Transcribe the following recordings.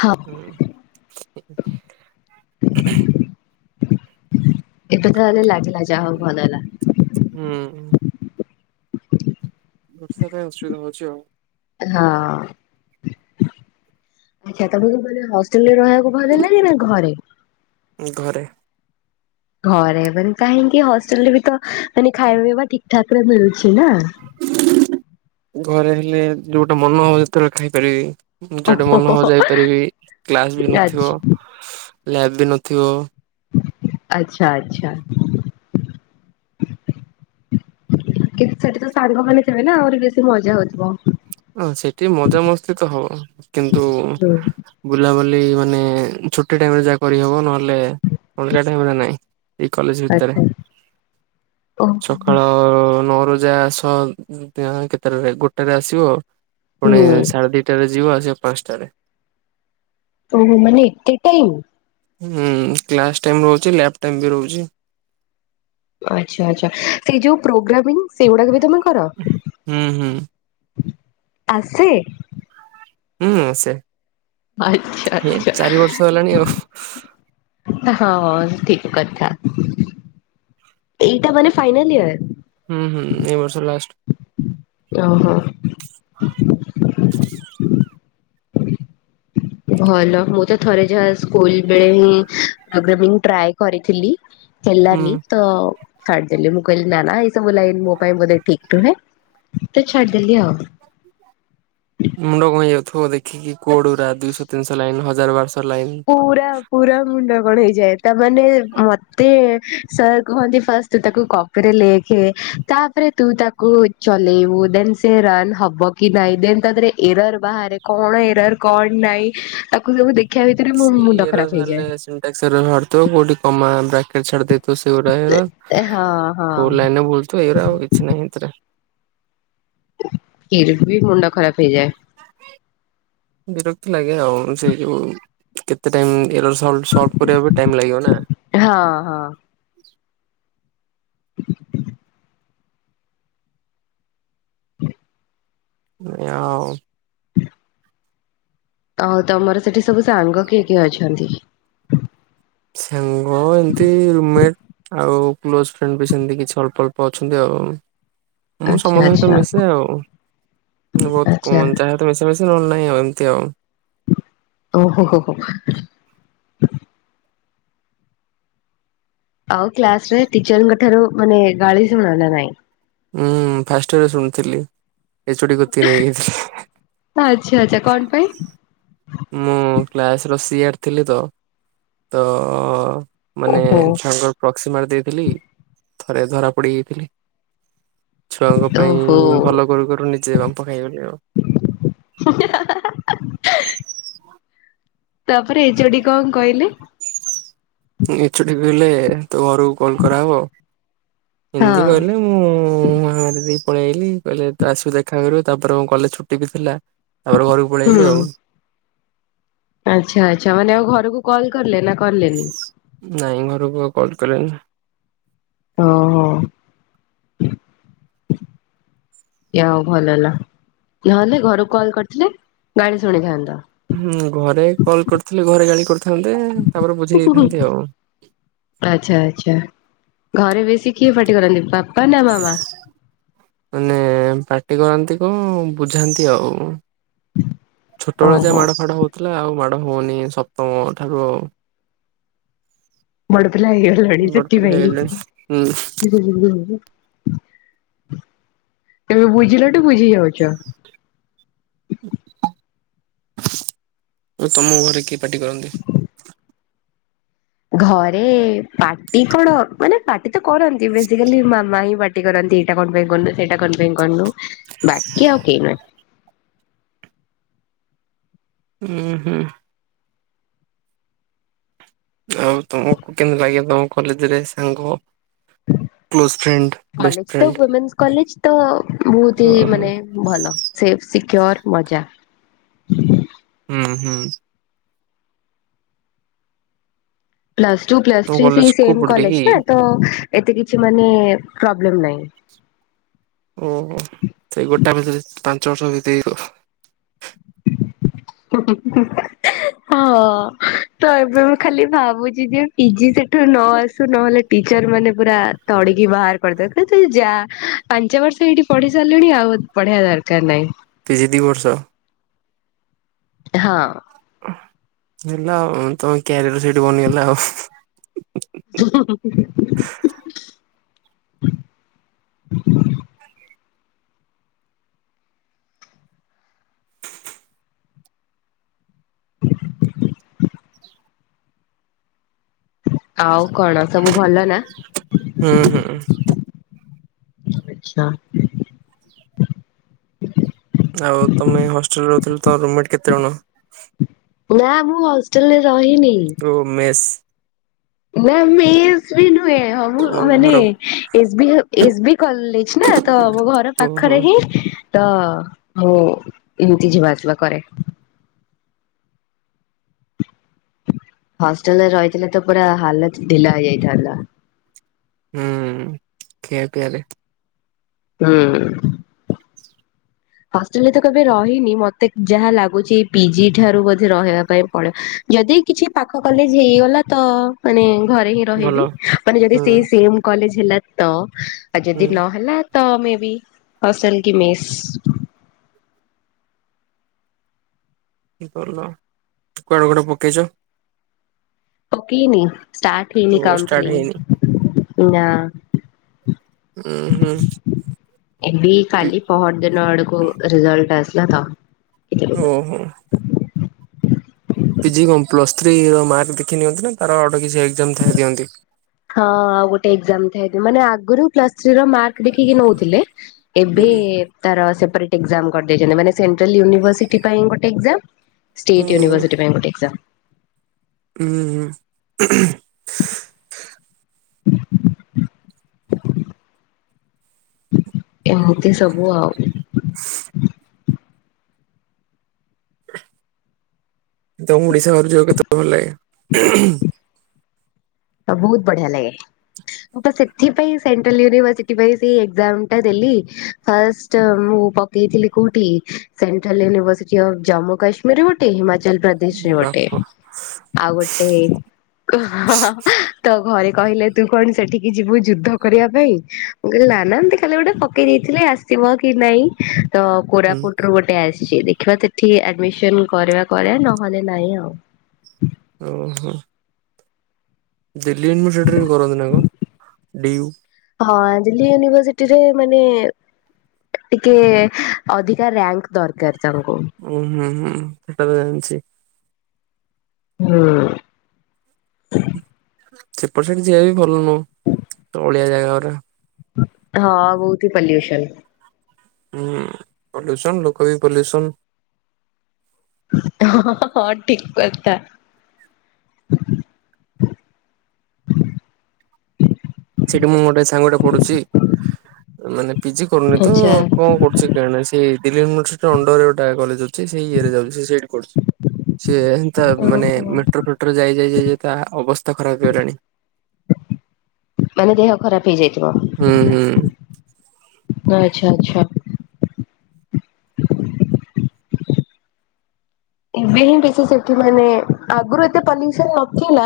ହଁ ଏବେ ତାହଲେ ଲାଗିଲା ଯାହା ହଉ ଭଲ ହେଲା ହୁଁ। ବର୍ଷା ପାଇଁ ଅସୁବିଧା ହଉଛି ଆଉ। ହଁ। କ ତମକୁ ହଷ୍ଟେଲ ରେ ରହିବାକୁ ଭଲ ହେଲା କି ନା ଘରେ? ଘରେ। ଘରେ ମାନେ କାହିଁକି ହଷ୍ଟେଲରେ ବି ତ ମାନେ ଖାଇବା ପିଇବା ଠିକ ଠାକ ରେ ମିଳୁଛି ନା। ଘରେ ହେଲେ ଯୋଉଟା ମନ ହବ ଯେତେବେଳେ ଖାଇପାରିବି। ମୁଁ ଯୁଆଡେ ଆଛା ମନ ହବ ଯାଇପାରିବି। କ୍ଲାସ ବି ଆଚ୍ଛା ନଥିବ ଲ୍ୟାବ ବି ନଥିବ। ଆଚ୍ଛା ଆଚ୍ଛା। କିନ୍ତୁ ସେଠି ତ ସାଙ୍ଗମାନେ ଥିବେ ନା ଆହୁରି ବେଶୀ ମଜା ହଉଥିବ। ହଁ ସେଠି ମଜାମସ୍ତି ତ ହବ କିନ୍ତୁ ହୁଁ ବୁଲାବୁଲି ମାନେ ଛୁଟି ଟାଇମରେ ଯାହା କରିହବ ନହେଲେ ଅଲଗା ଟାଇମରେ ନାଇଁ। ଏଇ କଲେଜ ଭିତେରେ ଆଚ୍ଛା ଓ ସ ସକାଳ ନଅ ର ଯା ଆସ କେତେଟାରେ ଗୋଟେରେ ଆସିବ। ପୁଣି ହୁଁ ସାଢେ ଦିଟାରେ ଯିବ ଆସିବ ପାଞ୍ଚଟାରେ। ଓହୋ ମାନେ ଏତେ ଟାଇମ। ହୁଁ କ୍ଲାସ ଟାଇମ ରହୁଚି ଲାପ ଟାଇମ୍ ବି ରହୁଚି। ଆଚ୍ଛା ଆଚ୍ଛା ସେ ଯୋଉ ପ୍ରୋଗ୍ରାମିଂ ସେଗୁଡା ବି ତମେ କର? ହୁଁ ହୁଁ। ଆସେ। ହୁଁ ସେ ଆଚ୍ଛା ଆଚ୍ଛା ଚାରି ବର୍ଷ ହେଲାଣି ଆଉ। ହଁ ଠିକ୍ କଥା ଏଇଟା ମାନେ ଫାଇନାଲ ଇୟର। ହୁଁ ହୁଁ ଏ ବର୍ଷ ଲାଷ୍ଟ୍। ଓହୋ। ଭଲ ମୁଁ ତ ଥରେ ଯାହା ସ୍କୁଲ ବେଳେ ହିଁ ପ୍ରୋଗ୍ରାମିଂ ଟ୍ରାଏ କରିଥିଲି। ହେଲାନି ହୁଁ ତ ଛାଡ଼ିଦେଲି ମୁଁ କହିଲି ନା ନା ଏସବୁ ଲାଇନି ମୋ ପାଇଁ ବଧେ ଠିକ୍ [unintelligible] ତ ଛାଡି ଦେଲି ଆଉ। ମୁଣ୍ଡ କଁ ହେଇଯାଉଥିବ ଦେଖିକି କୋଡ ଗୋରା ଦୁଇଶ ତିନିଶ ଲାଇନ ହଜାର ବାରଶ ଲାଇନ। ପୁରା ପୁରା ମୁଣ୍ଡ କଣ ହେଇଯାଏ ତାମାନେ ମତେ ସାର୍ କୁହନ୍ତି ଫାଷ୍ଟ ତୁ ତାକୁ କପିରେ ଲେଖେ ତାପରେ ତୁ ତାକୁ ଚଲେଇବୁ ଦେନ ସେ ରନ୍ ହବ କି ନାଇଁ ଦେନ୍ ତା ଦେରେ ଏରର ବାହାରେ କଣ ଏରର କଣ ନାଇଁ ତାକୁ ସବୁ ଦେଖିବା ଭିତରେ ମୋ ମୁଣ୍ଡ ଖରାପ ହେଇଯାଏ। [unintelligible] ଥିବ କୋଉଠି କମା ବ୍ରାକେଟ ଛା ହଁ [unintelligible] ହଁ। କୋଉ ଲାଇନ ବୁଲଥ ଏଇରା ଆଉ କିଛି ନାହିଁ ଏଥିରେ। ଫିର୍ ବି ମୁଣ୍ଡ ଖରାପ ହେଇଯାଏ। ବିରକ୍ତି ଲାଗେ ଆଉ ସେଇ ଯୋଉ କେତେ ଟାଇମ ଇରୋର ସଲ୍ଭ କରିବା ପାଇଁ ଟାଇମ ଲାଗିବ ନା। ହଁ ହଁ। ଆଉ। ତହଲ ତମର ସେଠି ସବୁ ସାଙ୍ଗ କିଏ କିଏ ଅଛନ୍ତି? ସାଙ୍ଗ ଏମିତି ରୁମମେଟ ଆଉ କ୍ଲୋଜ ଫ୍ରେଣ୍ଡ ବି ସେମିତି କିଛି ଅଳ୍ପ ଅଳ୍ପ ଅଛନ୍ତି ଆଉ। ମୁଁ ଆଚ୍ଛା ସମସ୍ତ ସହିତ ଆଚ୍ଛା ମିଶେ ଆଉ ବହୁତ କ ଆଚ୍ଛା। ଯା ମିଶି ମିଶିଲେ ନହେଲେ ନାଇଁ ଆଉ ଏମତି ଆଉ। ଓ ହୋ ହୋ ହୋ। ଆଉ କ୍ଲାସ ରେ ଟିଚରଙ୍କ ଠାରୁ ମାନେ ଗାଳି ଶୁଣ ନା ନାହିଁ? ହୁଁ ଫାଷ୍ଟ ୟରେ ଶୁଣୁଥିଲି ଏଚୁଡି। [unintelligible] ଆଚ୍ଛା ଆଚ୍ଛା କଣ ପାଇଁ? ମୁଁ କ୍ଲାସ ର ସିଆର ଥିଲି ତ ତ ମାନେ ଓହୋ ଛୁଆଙ୍କର ପ୍ରକ୍ସି ମାରି ଦେଇଥିଲି ଥରେ ଧରା ପଡିଯାଇଥିଲି। ଛୁଆଙ୍କ ପାଇଁ ଓହୋ। ଭଲ କରୁ କରୁ ନିଜେ ବାମ୍ପ ଖାଇଗଲି ଆଉ। ହା ହା ହା ହା। ତାପରେ ଏଚ ଓ ଡି କଣ କଇଲେ? ଏଚ ଓ ଟି କହିଲେ ତୋ ଘରକୁ କଲ କରା ହବ ହଁ ଏମତି କହିଲେ। ହୁଁ। ମାରି ଦେଇ ପଳେଇଆଇଲି କହିଲେ ଆସିବୁ ଦେଖା କରିବୁ ତାପରେ କଲେଜ ଛୁଟି ବି ଥିଲା ତାପ ଘରକୁ ପଳେଇଆଇଲି ଆଉ। ଆଛା ଆଛା ମାନେ ଆଉ ଘରକୁ କଲ କଲେ ନା କଲେନି? ନାଇଁ ଘରକୁ ଆଉ କଲ କଲିନି। ଓହୋ। ଭଲ ହେଲା ନହଲେ ଘରକୁ କଲ୍ କରିଥିଲେ ଗାଳି ଶୁଣିଥାନ୍ତ? ହୁଁ ଘରେ କଲ କରିଥିଲି, ଘରେ ଗାଳି କରିଥାନ୍ତେ ତାପରେ ବୁଝେଇ ଦେଇଥାନ୍ତି ଆଉ। ଆଛା ଆଛା ଘରେ ବେଶୀ କିଏ ପାଟି କରନ୍ତି ବାପା ନା ମାମା? ମାନେ ପାଟି କରନ୍ତି କୁ ବୁଝାନ୍ତି ଆଉ। ଛୋଟବେେଳେ ଯା ଓହୋ ମାଡ ଫାଡ ହଉଥିଲା ଆଉ ମାଡ ହଉନି ସପ୍ତମ ଠାରୁ ଆଉ। ବଡ଼ପିଲା ହେଇଗଲଣି ବଡ ପିଲା ସେଥିପାଇଁ। ହେଇଗଲେଣି ହୁଁ ଏବେ ବୁଝିଲାଠୁ ବୁଝି ଯାଉଚ? ତମ ଘରେ କିଏ ପାଟି କରନ୍ତି? ଘରେ ପାଟି କଣ ମାନେ ପାଟି ତ କରନ୍ତି ବେସିକାଲି ମାମା ହିଁ ପା କରନ୍ତି ଏଇଟା କଣ ପାଇଁ କରନୁ ସେଇଟା କଣ ପାଇଁ କରନୁ ବାକି ଆଉ କେଇ ନାହିଁ। ଉଁ ହୁଁ। ଆଉ ତମକୁ କେମତି ଲାଗେତମ କଲେଜରେ ସାଙ୍ଗ? କ୍ଲୋଜ ଫ୍ରେଣ୍ଡ ବେଷ୍ଟ କଲେଜ ତ ଫ୍ରେଣ୍ଡ [unintelligible] କଲେଜ ତ ବହୁତ ଓହୋ ହି ମାନେ। ଭଲ ସେଫ ସିକ୍ୟୋର ମଜା। ଉଁ ହୁଁ। ପ୍ଲସ ଟୁ ପ୍ଲସ ତମ ଥ୍ରି କଲେଜ ସେଇ କୋଉ ସେମ୍ ପଟେ କଲେଜ କି? ନା ତ ଏତେ କିଛି ମାନେ ପ୍ରୋବ୍ଲେମ ନାଇଁ। ଓହୋ ସେଇ ଗୋଟା ଭିତରେ ପାଞ୍ଚ ବର୍ଷ ବିତେଇଯିବ। [unintelligible] ହଁ ତ ଏବେ ମୁଁ ଖାଲି ଭାବୁଚି ଯେ ପିଜି ସେଠୁ ନ ଆସୁ ନହଲେ ଟିଚର ମାନେ ପୁରା ତଡିକି ବାହାର କରିଦେବେ କହିବେ ତୁ ଯା ପାଞ୍ଚ ବର୍ଷ ଏଇଠି ପଢି ସାରିଲିଣି ଆଉ ପଢିବା ଦରକାର ନାଇଁ। ପିଜି ଦିଇ ବର୍ଷ। ହଁ। ହେଲା ଆଉ ତମ କ୍ୟାରିୟର ସେଇଠି ବନିଗଲା ଆଉ। [inaudible] [inaudible] ଆଉ କଣ ସବୁ ଭଲ ନା? ହୁଁ ହୁଁ। ଆଚ୍ଛା। ଆଉ ତମେ ହଷ୍ଟେଲରେ ରହୁଥିଲ ତମର ରୁମମେଟ୍ କେତେ ଜଣ? ନା ମୁଁ ହଷ୍ଟେଲରେ ରହିନି। ଓ ମେସ୍? ନା ମେସ୍ ବି ନୁହେଁ ହଉ ଓ ମାନେ ଘର S B S B college ନା ତ ମୋ ଘର ଓହୋ ପାଖରେ ହିଁ। ତ ମୁଁ ଏମତି ଯିବା ଆସିବା କରେ। ହଷ୍ଟେଲରେ ରହିଥିଲେ ତ ପୁରା ହାଲତ ଢିଲା ହେଇଯାଇଥାନ୍ତା। ହୁଁ ଖିଆ ପିଆରେ। ହୁଁ। ହଷ୍ଟେଲରେ ତ କେବେ ରହିନି ମତେ ଯାହା ଲାଗୁଚି ପିଜି ଠାରୁ ବୋଧେ ରହିବା ପାଇଁ ପଡିବ। ଯଦି କିଛି ପାଖ କଲେଜ ହେଇଗଲା ତ ମାନେ ଘରେ ହିଁ ଭଲ ରହିବି ମାନେ ଯଦି ହୁଁ ସେ ସେମ୍ କଲେଜ ହେଲା ତ ଆଉ ଯଦି ହୁଁ ନହେଲା। ତ ମେ ବି ହଷ୍ଟେଲ କି ମେସ୍। ଭଲ କୁଆଡେ କୁଆଡେ ପକେଇଛ? ପକେଇନି ଷ୍ଟାର୍ଟ ହେଇନି ଓ ଷ୍ଟାର୍ଟ ହେଇନି କାଉନସିଲିଂ ନା। ହୁଁ ହୁଁ। ଏବେ ପି କାଲି ପହର ଦିନ ଆଡକୁ ରେଜଲଟ ଆସିଲା ତ। ଓହୋ। ପିଜି କଣ ପ୍ଲସ୍ ଥ୍ରୀର ମାର୍କ ଦେଖି ନିଅନ୍ତି ନା ତାର ଅଟେ କିଛି ଏକ୍ଜାମ ଥାଏ ଦିଅନ୍ତି। ହଁ ଆଉ ଗୋଟେ ଏକ୍ଜାମ୍ ଥାଏ ମାନେ ଆଗରୁ ପ୍ଲସ୍ ଥ୍ରୀ ର ମାର୍କ ଦେଖିକି ନଉଥିଲେ। ହୁଁ ଏବେ ତାର ସେପାରେଟ ଏକ୍ଜାମ୍ କରିଦେଇଛନ୍ତି ମାନେ ସେଣ୍ଟ୍ରାଲ ୟୁନିଭରସିଟି ପାଇଁ ଗୋଟୋ ଏକ୍ଜାମ୍। ଷ୍ଟେଟ ଓହୋ ୟୁନିଭର୍ସିଟି ପାଇଁ ଗୋଟେ ଏକ୍ସାମ। ହୁଁ। ହ [inaudible] ଏମିତି ସବୁ ଆଉ। ତମକୁ ଓଡିଶା ବାହାରକୁ ଯିବାକୁ କେତେ ଭଲ ଲାଗେ? ତ ବହୁତ ବଢିଆ ଲାଗେ। ମୁଁ ପା ସେଥିପାଇଁ ସେଣ୍ଟ୍ରାଲ ୟୁନିଭର୍ସିଟି ପାଇଁ ସେଇ ଏକ୍ଜାମ ଟା ଦେଲି। ଫାଷ୍ଟ ମୁଁ ପକେଇଥିଲି କୋଉଠି central university of Jammu Kashmir ମ ଗୋଟେ ହିମାଚଳ ପ୍ରଦେଶରେ ବାପ ଗୋଟେ ଆଉ ଗୋଟେ ତ ଘରେ କହିଲେ ତୁ କଣ ସେଠିକି ଯିବୁ ଯୁଦ୍ଧ କରିବା ପାଇଁ ମୁଁ କହିଲି ନା ନା ଏମିତି ଖାଲି ଗୋଟେ ପକେଇ ଦେଇଥିଲେ ଆସ ସିବ କି ନାଇଁ ତ ହୁଁ କୋରାପୁଟରୁୁ ଗୋଟେ ଆସିଛି ଦେଖିବା ସେଠି ଆଡମିସନ କରିବା କରିବା ନହେଲେ ନାଇଁ ଆଉ। ଓହୋ। ଦିଲ୍ଲୀ ୟୁନିଭର୍ସିଟିରେ ବି କରନ୍ତି ନା କଣ ଡିୟୁ। ହଁ ଦିଲ୍ଲୀ ୟୁନିଭରସିଟିରେ ମାନେ ଟିକେ ଅଧିକା ରାକ୍ ଦରକାର ତାଙ୍କୁ। ଓ ହଁ ହୁଁ ସେଟା ତ ଜାଣିଛି। ହୁଁ। ସେପଟ ସାଇଡ ଯିବା ବି ଭଲ ନୁହଁ ଅଳିଆ ଜାଗା ଗୁଡା। ହଁ ବହୁତ ହି ପଲ୍ୟୁସନ। ହୁଁ ପଲ୍ୟୁସନ ଲୋକ ବି ପଲ୍ୟୁସନ। ହଁ ହଁ ଠିକ କଥା। [inaudible] ସେଠି ମୁଁ ଗୋଟେ ସାଙ୍ଗଟେ ପଢୁଛି ମାନେ ପିଜି କରୁନି ତ ଆଚ୍ଛା କଣ କରୁଛି କାଁ ସେ ଦିଲ୍ଲୀ ୟୁନିଭରସିଟି ଅଣ୍ଡର ଗୋଟା କଲେଜ ଅଛି ସେଇ ଇଏରେ ଯାଉଛି ସେଇଠି କରୁଛି। ସିଏ ସେନ୍ତା ମାନେ ଓହୋ ମେଟ୍ରୋ ଫେଟ୍ରୋ ଯାଇ ଯାଇ ଯାଇ ତା ଅବସ୍ଥା ଖରାପ ହେଇଗଲାଣି। ମାନେ ଦେହ ଖରାପ ହେଇଯାଇଥିବ। ହୁଁ। ହୁଁ ଆଛା ଆଚ୍ଛା। ଏବେ ହିଁ ବ ସେ ସେଠି ମାନେ ଆଗରୁ ଏତେ ପଲ୍ୟୁସନ ନଥିଲା।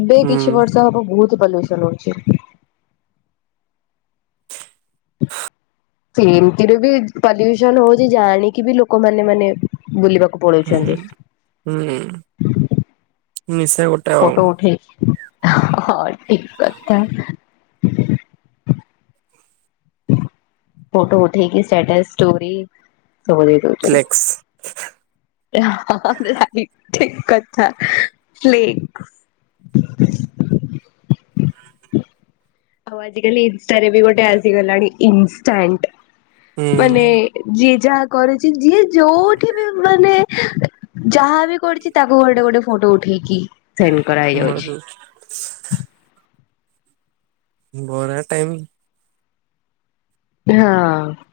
ଏବେ ହୁଁ କିଛି ବର୍ଷ ହବ ବହୁତ ପଲ୍ୟୁସନ ହଉଛି। ସେମିତିରେ ବି ପଲ୍ୟୁସନ ହଉଛି ଜାଣିକି ବି ଲୋକମାନେ ମାନେ ବୁଲିବାକୁ ହୁଁ ପଳଉଛନ୍ତି। ହୁଁ ନିଶା ଗୋଟେ ଆଉ। ଫୋଟୋ ଉଠେ ହଁ ଠିକ କଥା। ଫୋଟୋ ଉଠେଇକି ଷ୍ଟାଟସ୍ ଷ୍ଟୋରି ସବୁ ଦେଇଦଉଚି। ଫ୍ଲେକ୍ସ ଠିକ୍ କଥା। ଆଉ ଆଜିକାଲି ଇନଷ୍ଟାରେ ବି ଗୋଟେ ଆସିଗଲାଣି ଇନଷ୍ଟାଣ୍ଟ ମାନେ ହୁଁ ଯିଏ ଯାହା କରଛି ଯିଏ ଯୋଉଠି ବି ମାନେ ଯାହାବି କରିଛି ତାକୁ ଗୋଟେ ଗୋଟେ ଫଟୋ ଉଠେଇକି ସେଣ୍ଡ। କରାହେଇଯାଉଛି। ମଦଉଛି? ବରା ଟାଇମ ହଁ।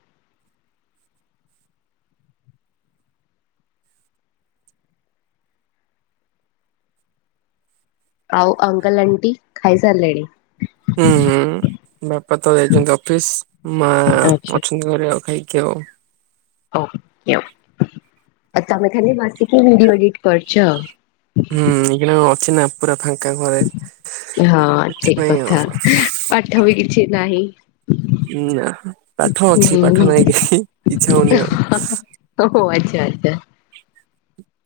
ଆଉ ଅଙ୍କଲ ଆଣ୍ଟି ଖାଇ ସାରିଲେଣି? ହୁଁ ହୁଁ ବାପା ତ ଯାଇଛନ୍ତି ଅଫିସ ମା ଆଚ୍ଛା ଅଛନ୍ତି ଘରେ ଆଉ ଖାଇକି ଆଉ ହଉ ତମେ ଖାଲି ବାସିକି ଭିଡିଓ ଏଡିଟ୍ କରୁଛ ହୁଁ ଏଇକିଣା ଅଛି ନା ପୁରା ଫାଙ୍କା ଘରେ ହଁ ଠିକ ସେଥିପାଇଁ। କଥା ପାଠ ବି କିଛି ନାହିଁ। ନା ପାଠ ଅଛି ହୁଁ ପାଠ ନାହିଁ କାହିଁକି ଇଚ୍ଛା ହଉନି ଆଉ। ଓହୋ ଆଚ୍ଛା ଆଚ୍ଛା।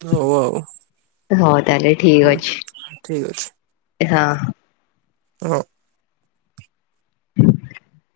ହଉ ଆଉ ହଉ ତାହେଲେ। ହୁଁ ଠିକ ଅଛି ଠିକ ଅଛି। ହଁ। ହଁ।